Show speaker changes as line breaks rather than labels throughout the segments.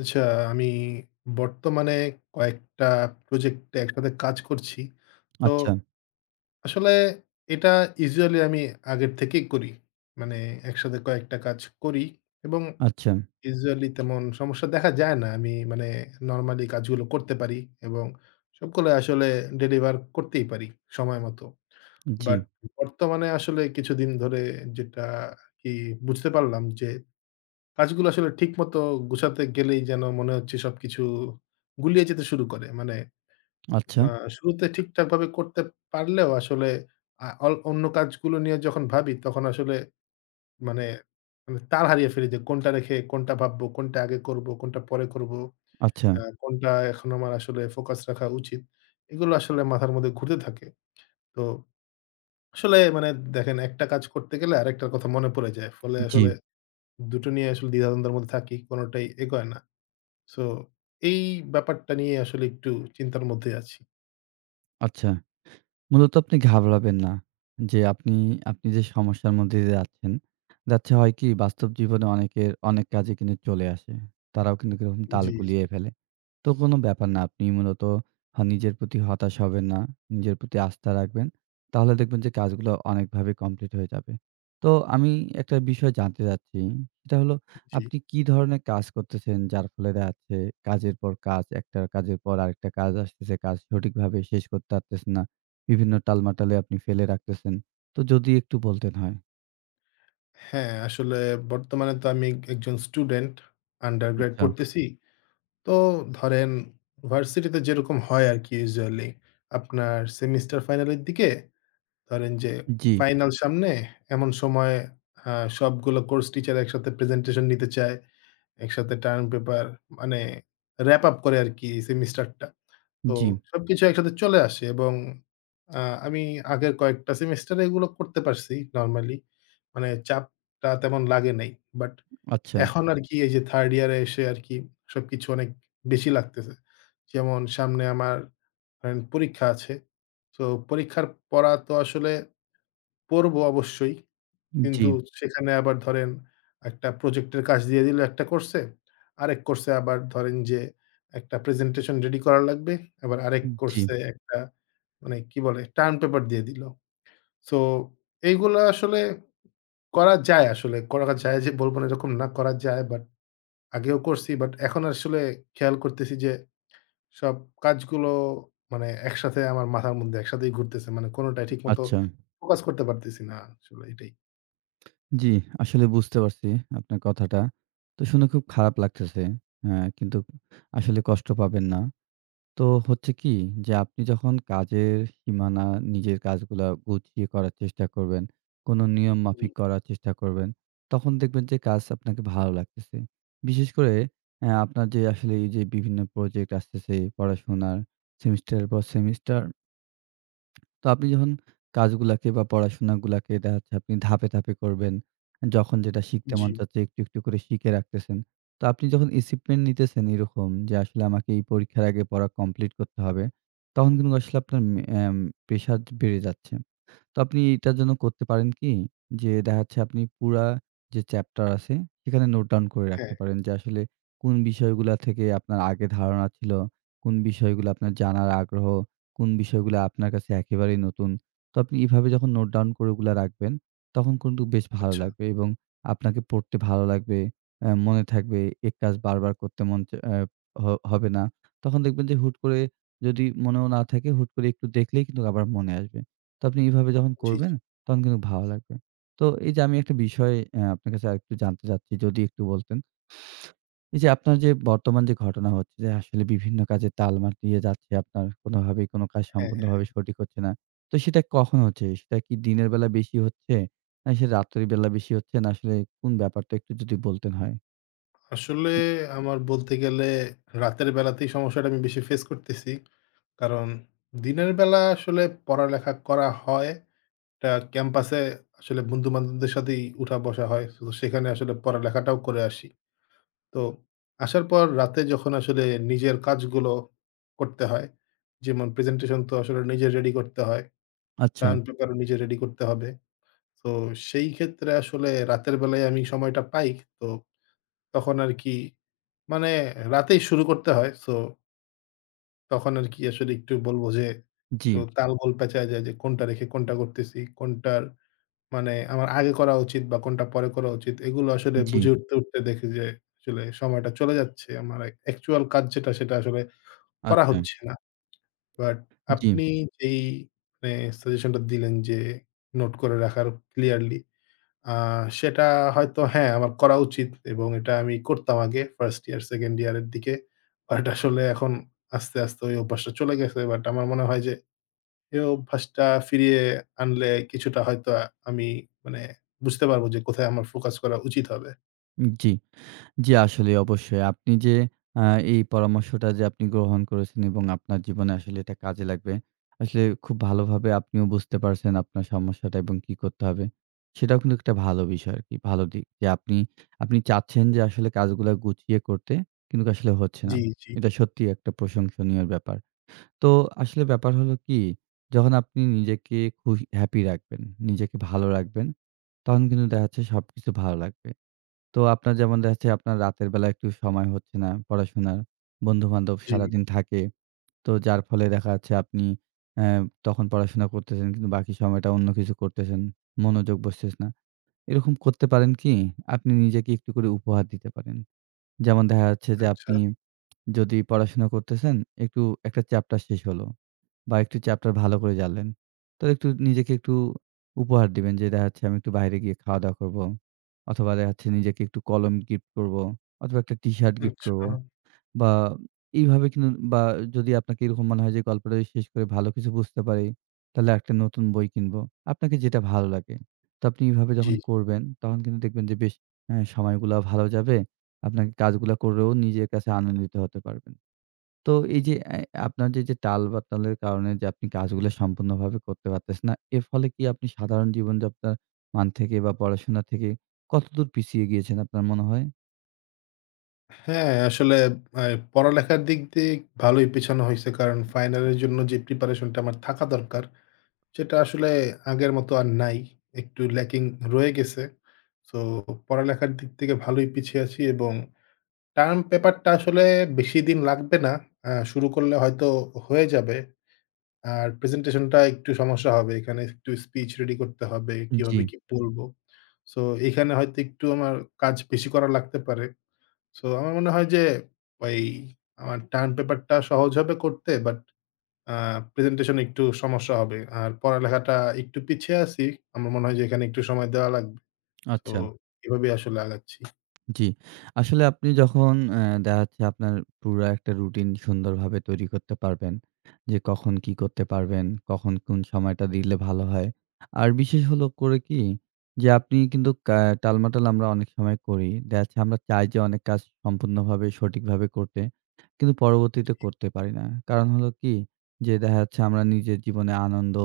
আচ্ছা, আমি বর্তমানে কয়েকটা প্রজেক্টে একসাথে কাজ করছি। তো
আচ্ছা।
আসলে এটা ইউজুয়ালি আমি আগের থেকেই করি। মানে একসাথে কয়েকটা কাজ করি এবং
আচ্ছা।
ইউজুয়ালি তেমন সমস্যা দেখা যায় না। আমি মানে নরমালি কাজগুলো করতে পারি এবং সবগুলো আসলে ডেলিভার করতেই পারি সময়মতো।
জি।
বাট বর্তমানে আসলে কিছুদিন ধরে যেটা আরকি বুঝতে পারলাম যে কাজগুলো আসলে ঠিকমতো গুছাতে গেলেই যেন মনে হচ্ছে সবকিছু গুলিয়ে যেতে শুরু করে। মানে আ
আচ্ছা।
শুরুতে ঠিকঠাকভাবে করতে পারলেও আসলে আ অন অন্য কাজগুলো নিয়ে যখন ভাবি তখন আসলে মানে মানে তাল হারিয়ে ফেলি যে কোনটা রেখে কোনটা ভাববো, কোনটা আগে করবো, কোনটা পরে করবো, আ
আচ্ছা।
কোনটা এখন আমার আসলে ফোকাস রাখা উচিত? এগুলা আসলে মাথার মধ্যে ঘুরতে থাকে। তো আসলে মানে দেখেন একটা কাজ করতে গেলে আরেকটা কথা মনে পড়ে যায়। ফলে আসলে
জি।
২ টো নিয়ে আসলে দ্বিধা-দ্বন্দ্ব এর মধ্যে থাকি, কোনোটাই এ এগোয় না। সো এই ব্যাপারটা নিয়ে আসলে একটু চিন্তার মধ্যেই আছি।
আচ্ছা, মূলত আপনি ঘাবড়াবেন না। যে আপনি, আপনি যে সমস্যার মধ্যে দিয়ে যাচ্ছেন, যাচ্ছে হয় কি, বাস্তব জীবনে অনেকের অনেক কাজই কিন্তু চলে আসে। তারাও কিন্তুক এরকম তাল
জ্বী,
গুলিয়ে
জ্বী।
ফেলে। তো কোনো ব্যাপার না, আপনি মূলত হা নিজের প্রতি হতাশ হবেন না, নিজের প্রতি আস্থা রাখবেন। তাহলে দেখবেন যে কাজগুলো অনেকভাবে কমপ্লিট হয়ে যাবে। তো আমি একটা বিষয় জানতে চাচ্ছি। সেটা হলো
জ্বী।
আপনি কি ধরনে কাজ করতেছেন? যার ফলে দে আছে কাজের পর কাজ, একটা কাজের পর আরেকটা কাজ আসতেছে। কাজ সঠিকভাবে শেষ করতে পারতেছে না। বিভিন্ন টালমাটালে আপনি ফেলে রাখতেছেন, তো যদি একটু বলতেন হয়।
হ্যাঁ, আসলে বর্তমানে তো আমি একজন স্টুডেন্ট আন্ডারগ্রেড
আচ্ছা।
পড়তেছি। তো ধরেন ভার্সিটিতে যেরকম হয় আরকি, ইউজুয়ালি। আপনার সেমিস্টার ফাইনালের দিকে, ধরেন যে
জ্বী।
ফাইনাল সামনে, এমন সময় আ সবগুলা কোর্স টিচার একসাথে প্রেজেন্টেশন নিতে চায়। একসাথে টার্ম পেপার মানে র‍্যাপ-আপ করে আরকি সেমিস্টারটা। তো
জ্বী।
সবকিছু একসাথে চলে আসে এবং আ আমি আগের কয়েকটা সেমেস্টার এগুলো করতে পারছি নরমালি, মানে চাপটা তেমন লাগে নাই। বাট
আচ্ছা।
এখন আরকি এই যে 3rd ইয়ার এ এসে আরকি সবকিছু অনেক বেশি লাগতেছে। যেমন সামনে আমার আ পরীক্ষা আছে। তো পরীক্ষার পড়া তো আসলে পড়ব অবশ্যই। কিন্তু
জ্বী।
সেখানে আবার ধরেন, একটা প্রজেক্ট এর কাজ দিয়ে দিলো একটা কোর্স এ। আরেক কোর্স এ আবার ধরেন যে একটা প্রেজেন্টেশন রেডি করা লাগবে। আবার আরেক কোর্স
জ্বী।
এ একটা মানে কি বলে টার্ম পেপার দিয়ে দিলো। সো এইগুলো আসলে করা যায় আসলে। করা যায় যে বলব না এরকম না, করা যায় বাট আগেও করছি, বাট এখন আসলে খেয়াল করতেছি। যে সব কাজগুলো মানে একসাথে আমার মাথার মধ্যে একসাথেই ঘুরতেছে। মানে কোনটাই ঠিক মত
আচ্ছা।
ফোকাস করতে পারতেছি না, আসলে এটাই।
জি, আসলে বুঝতে পারছি আপনার কথাটা। তো শুনে খুব খারাপ লাগতেছে। এ্যা কিন্তু আসলে কষ্ট পাবেন না। তো হচ্ছে কি? যে আপনি যখন কাজের সীমানা নিজের কাজগুলা গুছিয়ে করার চেষ্টা করবেন, কোন নিয়ম
জ্বী।
মাফিক করার চেষ্টা করবেন, তখন দেখবেন যে কাজ আপনাকে ভালো লাগতেছে। বিশেষ করে এ্যা আপনার যে আসলে এই যে বিভিন্ন প্রজেক্ট আসতেছে, পড়াশোনার, সেমিস্টারের পর সেমিস্টার তো আপনি যখন কাজগুলাকে বা পড়াশোনাগুলাকে দেখা যাচ্ছে আপনি ধাপে, ধাপে করবেন। যখন যেটা শিখতে মন
জ্বী।
চাচ্ছে একটু, একটু করে শিখে রাখতেছেন। তো আপনি যখন acheivement নিতেছেন এরকম যে আসলে আমাকে এই পরীক্ষার আগে পড়া কমপ্লিট করতে হবে, তখন কিন্তু আসলে আপনার ম এ্যাম প্রেশার বেড়ে যাচ্ছে। তো আপনি এটার জন্য করতে পারেন কি? যে দেখাচ্ছে আপনি পুরা যে চ্যাপ্টার আছে সেখানে নোট ডাউন করে
হ্যাঁ।
রাখতে পারেন যে আসলে কোন বিষয়গুলা থেকে আপনার আগে ধারণা ছিল, কোন বিষয়গুলো আপনার জানার আগ্রহ, কোন বিষয়গুলো আপনার কাছে একেবারেই নতুন। তো আপনি এভাবে যখন নোট ডাউন করে ওগুলা রাখবেন, তখন কিন্তু বেশ ভালো
আচ্ছা।
লাগবে এবং আপনাকে পড়তে ভালো লাগবে। এ্যা মনে থাকবে এই কাজ বারবার করতে মন চা এ্যা হ হবে না। তখন দেখবেন যে হুট করে যদি মনেও না থাকে হুট করে একটু দেখলেই কিন্তু আবার মনে আসবে। তো আপনি এভাবে যখন
জ্বি, জি।
করবেন তখন কিন্তু ভালো লাগবে। তো এই যে আমি একটা বিষয়ে এ্যা আপনার কাছে আরেকটু জানতে চাচ্ছি যদি একটু বলতেন। এই যে আপনার যে বর্তমান যে ঘটনা হচ্ছে যে আসলে বিভিন্ন কাজে তালমা দিয়ে যাচ্ছে আপনার কোনভাবেই কোন কাজ
হ্যাঁ, হ্যাঁ, হ্যাঁ।
সম্পূর্ণভাবে সঠিক হচ্ছে না। তো সেটা কখন হচ্ছে? সেটা কি দিনের বেলা বেশি হচ্ছে? না সেটা রাত্রের বেলা বেশি হচ্ছে? না আসলে কোন ব্যাপারটা? একটু যদি বলতেন হয়।
আসলে আমার বলতে গেলে রাতের বেলাতেই সমস্যাটা আমি বেশি ফেস করতেছি। কারণ দিনের বেলা আসলে পড়ালেখা করা হয়। টা ক্যাম্পাসে আসলে বন্ধু-বান্ধবদের সাথেই উঠা বসা হয়। সো সেখানে আসলে পড়ালেখাটাও করে আসি। তো আসার পর রাতে যখন আসলে নিজের কাজগুলো করতে হয়। যেমন প্রেজেন্টেশন তো আসলে নিজে রেডি করতে হয়।
আচ্ছা।
টার্ম পেপারও নিজে রেডি করতে হবে। সো সেই ক্ষেত্রে আসলে রাতের বেলায় আমি সময়টা পাই। তো তখন আরকি মানে রাতেই শুরু করতে হয়। সো তখন আরকি আসলে একটু বলবো যে একটু
জি।
তাল-গোল প্যাঁচায় যায়। যে কোনটা রেখে কোনটা করতেছি? কোনটার মানে আমার আগে করা উচিত বা কোনটা পরে করা উচিত? এগুলা আসলে
জি।
বুঝে উঠতে, উঠতে দেখি যে আসলে সময়টা চলে যাচ্ছে। আমার এক অ্যাকচুয়াল কাজ যেটা সেটা আসলে করা
আচ্ছা।
হচ্ছে না। বাট
জি।
আপনি যেই মানে সাজেশনটা দিলেন যে, নোট করে রাখার ক্লিয়ারলি। আ সেটা হয়তো হ্যাঁ আমার করা উচিত এবং এটা আমি করতাম আগে। 1st ইয়ার, 2nd ইয়ার এর দিকে। বাট আসলে এখন আস্তে, আস্তে ওই অভ্যাসটা চলে গেছে। বাট আমার মনে হয় যে এ অভ্যাসটা ফিরিয়ে আনলে কিছুটা হয়তো আ আমি মানে বুঝতে পারবো। যে কোথায় আমার ফোকাস করা উচিত হবে।
জি, জি আসলে অবশ্যই। আপনি যে আ এই পরামর্শটা যে আপনি গ্রহণ করেছেন এবং আপনার জীবনে আসলে এটা কাজে লাগবে। আসলে খুব ভালোভাবে আপনিও বুঝতে পারছেন আপনার সমস্যাটা এবং কী করতে হবে। সেটাও কিন্তু একটা ভালো বিষয় আরকি। ভালো দিক। যে আপনি আপনি চাচ্ছেন যে আসলে কাজগুলো গুছিয়ে করতে কিন্তু আসলে হচ্ছে না।
জি, জি।
এটা সত্যিই একটা প্রশংসনীয় ব্যাপার। তো আসলে ব্যাপার হল কি যখন আপনি নিজেকে খু হ্যাপি রাখবেন, নিজেকে ভালো রাখবেন তখন কিন্তু দেখাচ্ছে সবকিছু ভালো লাগবে। তো আপনার যেমন দেখাচ্ছে আপনার রাতের বেলা একটু সময় হচ্ছে না পড়াশোনার। বন্ধুবান্ধব
জি।
সারাদিন থাকে। তো যার ফলে দেখা যাচ্ছে অ্যা তখন পড়াশোনা করতেছেন কিন্তু বাকি সময়টা অন্য কিছু করতেছেন। মনোযোগ বসতেছে না। এরকম করতে পারেন কি? আপনি নিজেকে একটু করে উপহার দিতে পারেন। যেমন দেখা যাচ্ছে যে
আচ্ছা।
আপনি যদি পড়াশোনা করতেছেন একটু একটা চ্যাপ্টার শেষ হল। বা একটু চ্যাপ্টার ভালো করে জানলেন। তো একটু নিজেকে একটু উপহার দিবেন, যে দেখাচ্ছে আমি একটু বাইরে গিয়ে খাওয়া দাওয়া করব। অথবা দেখাচ্ছে নিজেকে একটু কলম গিফট করব। অথবা একটা টিশার্ট গিফট করব।
আচ্ছা।
বা এইভাবে কিন বা যদি আপনাকে এরকম মনে হয় যে গল্পটা শেষ করে ভালো কিছু বুঝতে পারি তাহলে একটা নতুন বই কিনব। আপনাকে যেটা ভালো লাগে। তো আপনি এভাবে
জি।
যখন করবেন তখন কিন্তু দেখবেন যে বেশ আ সময়গুলা ভালো যাবে। আপনাকে কাজগুলা করেও নিজের কাছে আনন্দিত হতে পারবেন। তো এই যে অ্যা আপনার যে যে টাল বাতালের কারণে যে আপনি কাজগুলো সম্পূর্ণভাবে করতে পারতেছেন না। এর ফলে কি আপনি সাধারণ জীবনযাত্রার মান থেকে বা পড়াশোনা থেকে কতদূর পিছিয়ে গিয়েছেন আপনার মনে হয়?
হ্যাঁ, আসলে অ্যা পড়ালেখার দিক দিয়ে ভালোই পিছানো হইছে। কারণ ফাইনাল এর জন্য যে প্রিপারেশনটা আমার থাকা দরকার, সেটা আসলে আগের মতো আর নাই। একটু ল্যাকিং রয়ে গেছে। সো, পড়ালেখার দিক থেকে ভালোই পিছিয়ে আছি এবং টার্ম পেপারটা আসলে বেশি দিন লাগবে না। আ শুরু করলে হয়তো হয়ে যাবে আর প্রেজেন্টেশনটা একটু সমস্যা হবে। এখানে একটু স্পিচ রেডি করতে হবে
উ
কিভাবে
জি।
কি বলবো? সো, এখানে হয়তো একটু আমার কাজ বেশি করা লাগতে পারে। সো, আমার মনে হয় যে, ওই আমার টার্ম পেপারটা সহজ হবে করতে। বাট আ প্রেজেন্টেশন একটু সমস্যা হবে। আর পড়ালেখাটা একটু পিছিয়ে আছি। আমার মনে হয় যে, এখানে একটু সময় দেওয়া লাগবে। সো,
আচ্ছা।
এভাবেই আসলে আগাচ্ছি।
জি। আসলে, আপনি যখন অ্যা দেখা যাচ্ছে, আপনার পুরা একটা রুটিন সুন্দরভাবে তৈরি করতে পারবেন যে কখন কি করতে পারবেন, কখন কোন সময়টা দিলে ভালো হয়? আর বিশেষ হলো করে কি? যে, আপনি কিন্তু কা টালমাটাল আমরা অনেক সময় করি। দেখা যাচ্ছে, আমরা চাই যে অনেক কাজ সম্পূর্ণভাবে সঠিকভাবে করতে। কিন্তু পরবর্তীতে
জি।
করতে পারি না। কারণ হলো কি? যে, দেখা যাচ্ছে, আমরা নিজের জীবনে আনন্দ,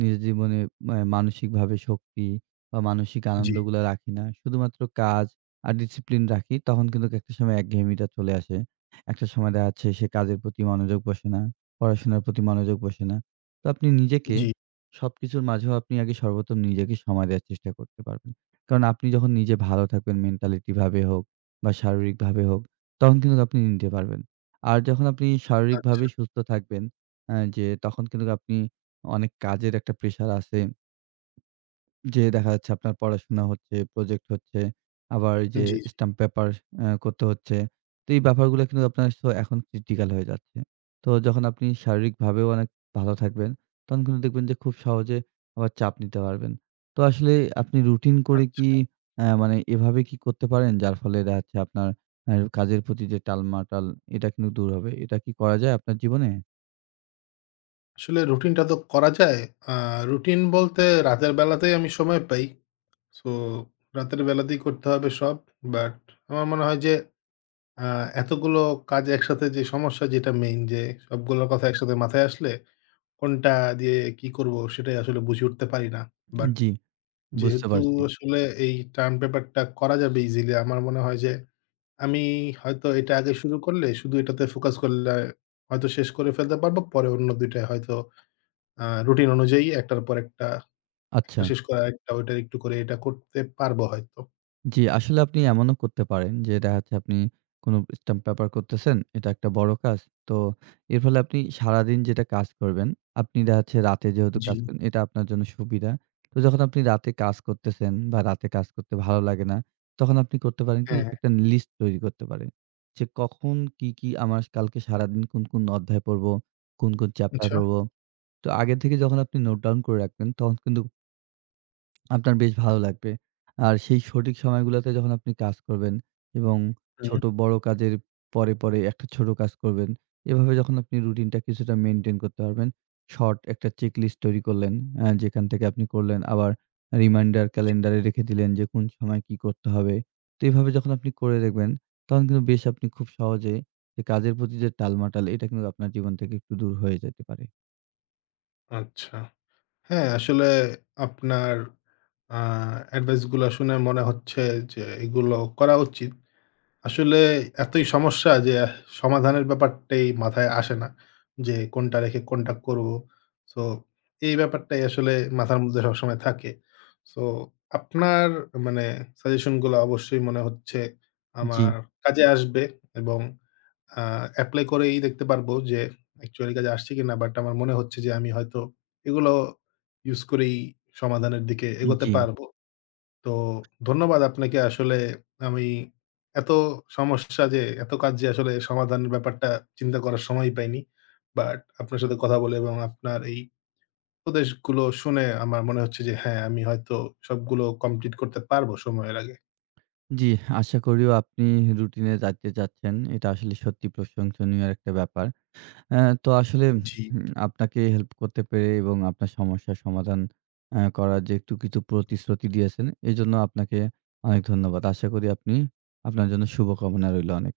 নিজের জীবনে অ্যা মানসিকভাবে শক্তি বা মানসিক
জি।
আনন্দগুলা রাখি না শুধুমাত্র কাজ আর ডিসিপ্লিন রাখি। তখন কিন্তু একটা সময় একঘেয়েমিটা চলে আসে। একটা সময় দেখা যাচ্ছে, সে কাজের প্রতি মনোযোগ বসে না, পড়াশোনার প্রতি মনোযোগ বসে না। তো, আপনি নিজেকে
জি।
সবকিছুর মাঝেও আপনি আগে সর্বপ্রথম নিজেকে সময় দেয়ার চেষ্টা করতে পারবেন। কারণ, আপনি যখন নিজে ভালো থাকবেন মেন্টালিটিভাবে হোক বা শারীরিকভাবে হোক তখন কিন্তু আপনি নিতে পারবেন। আর যখন আপনি শারীরিকভাবে
আচ্ছা।
সুস্থ থাকবেন অ্যা যে তখন কিন্তু আপনি অনেক কাজের একটা প্রেশার আছে যে দেখা যাচ্ছে, আপনার পড়াশোনা হচ্ছে, প্রজেক্ট হচ্ছে, আবার এই
উ
যে
জি, জি।
স্টাম্প পেপার অ্যা করতে হচ্ছে। তো এই ব্যাপারগুলো কিন্তু আপনার সো এখন ক্রিটিক্যাল হয়ে যাচ্ছে। তো যখন আপনি শারীরিকভাবেও অনেক ভালো থাকবেন, তখন কিন্তু দেখবেন যে খুব সহজে আবার চাপ নিতে পারবেন। তো আসলে আপনি রুটিন করে
আচ্ছা।
কি অ্যা মানে এভাবে কি করতে পারেন? যার ফলে দেখা যাচ্ছে অ্যা আপনার কাজের প্রতি যে টালমাটাল, এটা কিন্তু দূর হবে। এটা কি করা যায় আপনার জীবনে?
আসলে রুটিনটা তো করা যায়। আ রুটিন বলতে রাতের বেলাতেই আমি সময় পাই। সো রাতের বেলাতেই করতে হবে সব। But আমার মনে হয় যে আ এতগুলো কাজ একসাথে যে সমস্যা যেটা মেইন যে সবগুলোর কথা একসাথে মাথায় আসলে কোনটা দিয়ে কি করবো সেটাই আসলে বুঝে উঠতে পারি না। But
জি। বুঝতে
যেহেতু
পারছি।
আসলে এই টার্ম পেপার টা করা যাবে ইজিলি আমার মনে হয় যে আমি হয়তো এটা আগে শুরু করলে শুধু এটাতে ফোকাস করলে হয়তো শেষ করে ফেলতে পারবো। পরে অন্য ২ টা হয়তো আ রুটিন অনুযায়ী একটার পর একটা একটা
আচ্ছা।
শেষ করে আরেকটা ওইটা একটু করে এটা করতে পারবো হয়তো।
জি, আসলে আপনি এমনও করতে পারেন যে দেখাচ্ছে আপনি কোনো স্টাম্প পেপার করতেছেন। এটা একটা বড় কাজ। তো এর ফলে আপনি সারাদিন যেটা কাজ করবেন, আপনি দেখা যাচ্ছে রাতে যেহেতু কাজ
জি।
করেন এটা আপনার জন্য সুবিধা। তো যখন আপনি রাতে কাজ করতেছেন বা রাতে কাজ করতে ভালো লাগে না, তখন আপনি করতে পারেন কি?
হ্যাঁ।
একটা নি লিস্ট তৈরি করতে পারেন। যে কখন কি, কি আমার কালকে সারাদিন কোন, কোন অধ্যায় পড়বো, কোন, কোন চ্যাপ্টার
আচ্ছা।
পড়বো? তো আগের থেকে যখন আপনি নোট ডাউন করে রাখবেন তখন কিন্ত আপনার বেশ ভালো লাগবে। আর সেই সঠিক সময়গুলোতে যখন আপনি কাজ করবেন এবং
হুম।
ছোট-বড় কাজের পরে, পরে একটা ছোট কাজ করবেন। এভাবে যখন আপনি রুটিনটা কিছুটা মেইনটেইন করতে পারবেন। শর্ট একটা চেকলিস্ট তৈরি করলেন। এ যেখান থেকে আপনি করলেন আবার রিমাইন্ডার ক্যালেন্ডার এ রেখে দিলেন যে কোন সময় কি করতে হবে। তো এভাবে যখন আপনি করে দেখবেন তখন কিন্তু বেশ আপনি খুব সহজে এই কাজের প্রতি যে টালমাটাল এটা কিন্তু আপনার জীবন থেকে একটু দূর হয়ে যেতে পারে।
আচ্ছা। হ্যাঁ, আসলে আপনার আ অ্যাডভাইস গুলা শুনে মনে হচ্ছে যে এগুলোও করা উচিত। আসলে এতই সমস্যা যে সমাধানের ব্যাপারটাই মাথায় আসে না। যে কোনটা রেখে কোনটা করব। সো, এই ব্যাপারটাই আসলে মাথার মধ্যে সবসময় থাকে। সো আপনার মানে সাজেশন গুলা অবশ্যই মনে হচ্ছে আমার
জ্বি।
কাজে আসবে এবং আ এপ্লাই করেই দেখতে পারবো যে অ্যাকচুয়ালি কাজে আসছে কিনা। বাট আমার মনে হচ্ছে যে আমি হয়তো এগুলোও ইউস করেই সমাধানের দিকে
উম
এগোতে
জ্বি।
পারবো। তো ধন্যবাদ আপনাকে। আসলে আমি এত সমস্যা যে এত কাজ যে আসলে সমাধানের ব্যাপারটা চিন্তা করার সময়ই পাইনি। বাট আপনার সাথে কথা বলে এবং আপনার এই উপদেশগুলো শুনে আমার মনে হচ্ছে যে হ্যাঁ, আমি হয়তো সবগুলো কমপ্লিট করতে পারব সময়ের আগে।
জ্বী, আশা করিও আপনি রুটিন এ যাইতে যাচ্ছেন। এটা আসলে সত্যি প্রশংসনীয় একটা ব্যাপার। এ তো আসলে
জি।
আপনাকে উম হেল্প করতে পেরে এবং আপনার সমস্যার সমাধান অ্যাঁ করার যে একটু কিছু প্রতিশ্রুতি দিয়েছেন এজন্য আপনাকে অনেক ধন্যবাদ। আশা করি আপনি আপনার জন্য শুভকামনা রইলো অনেক।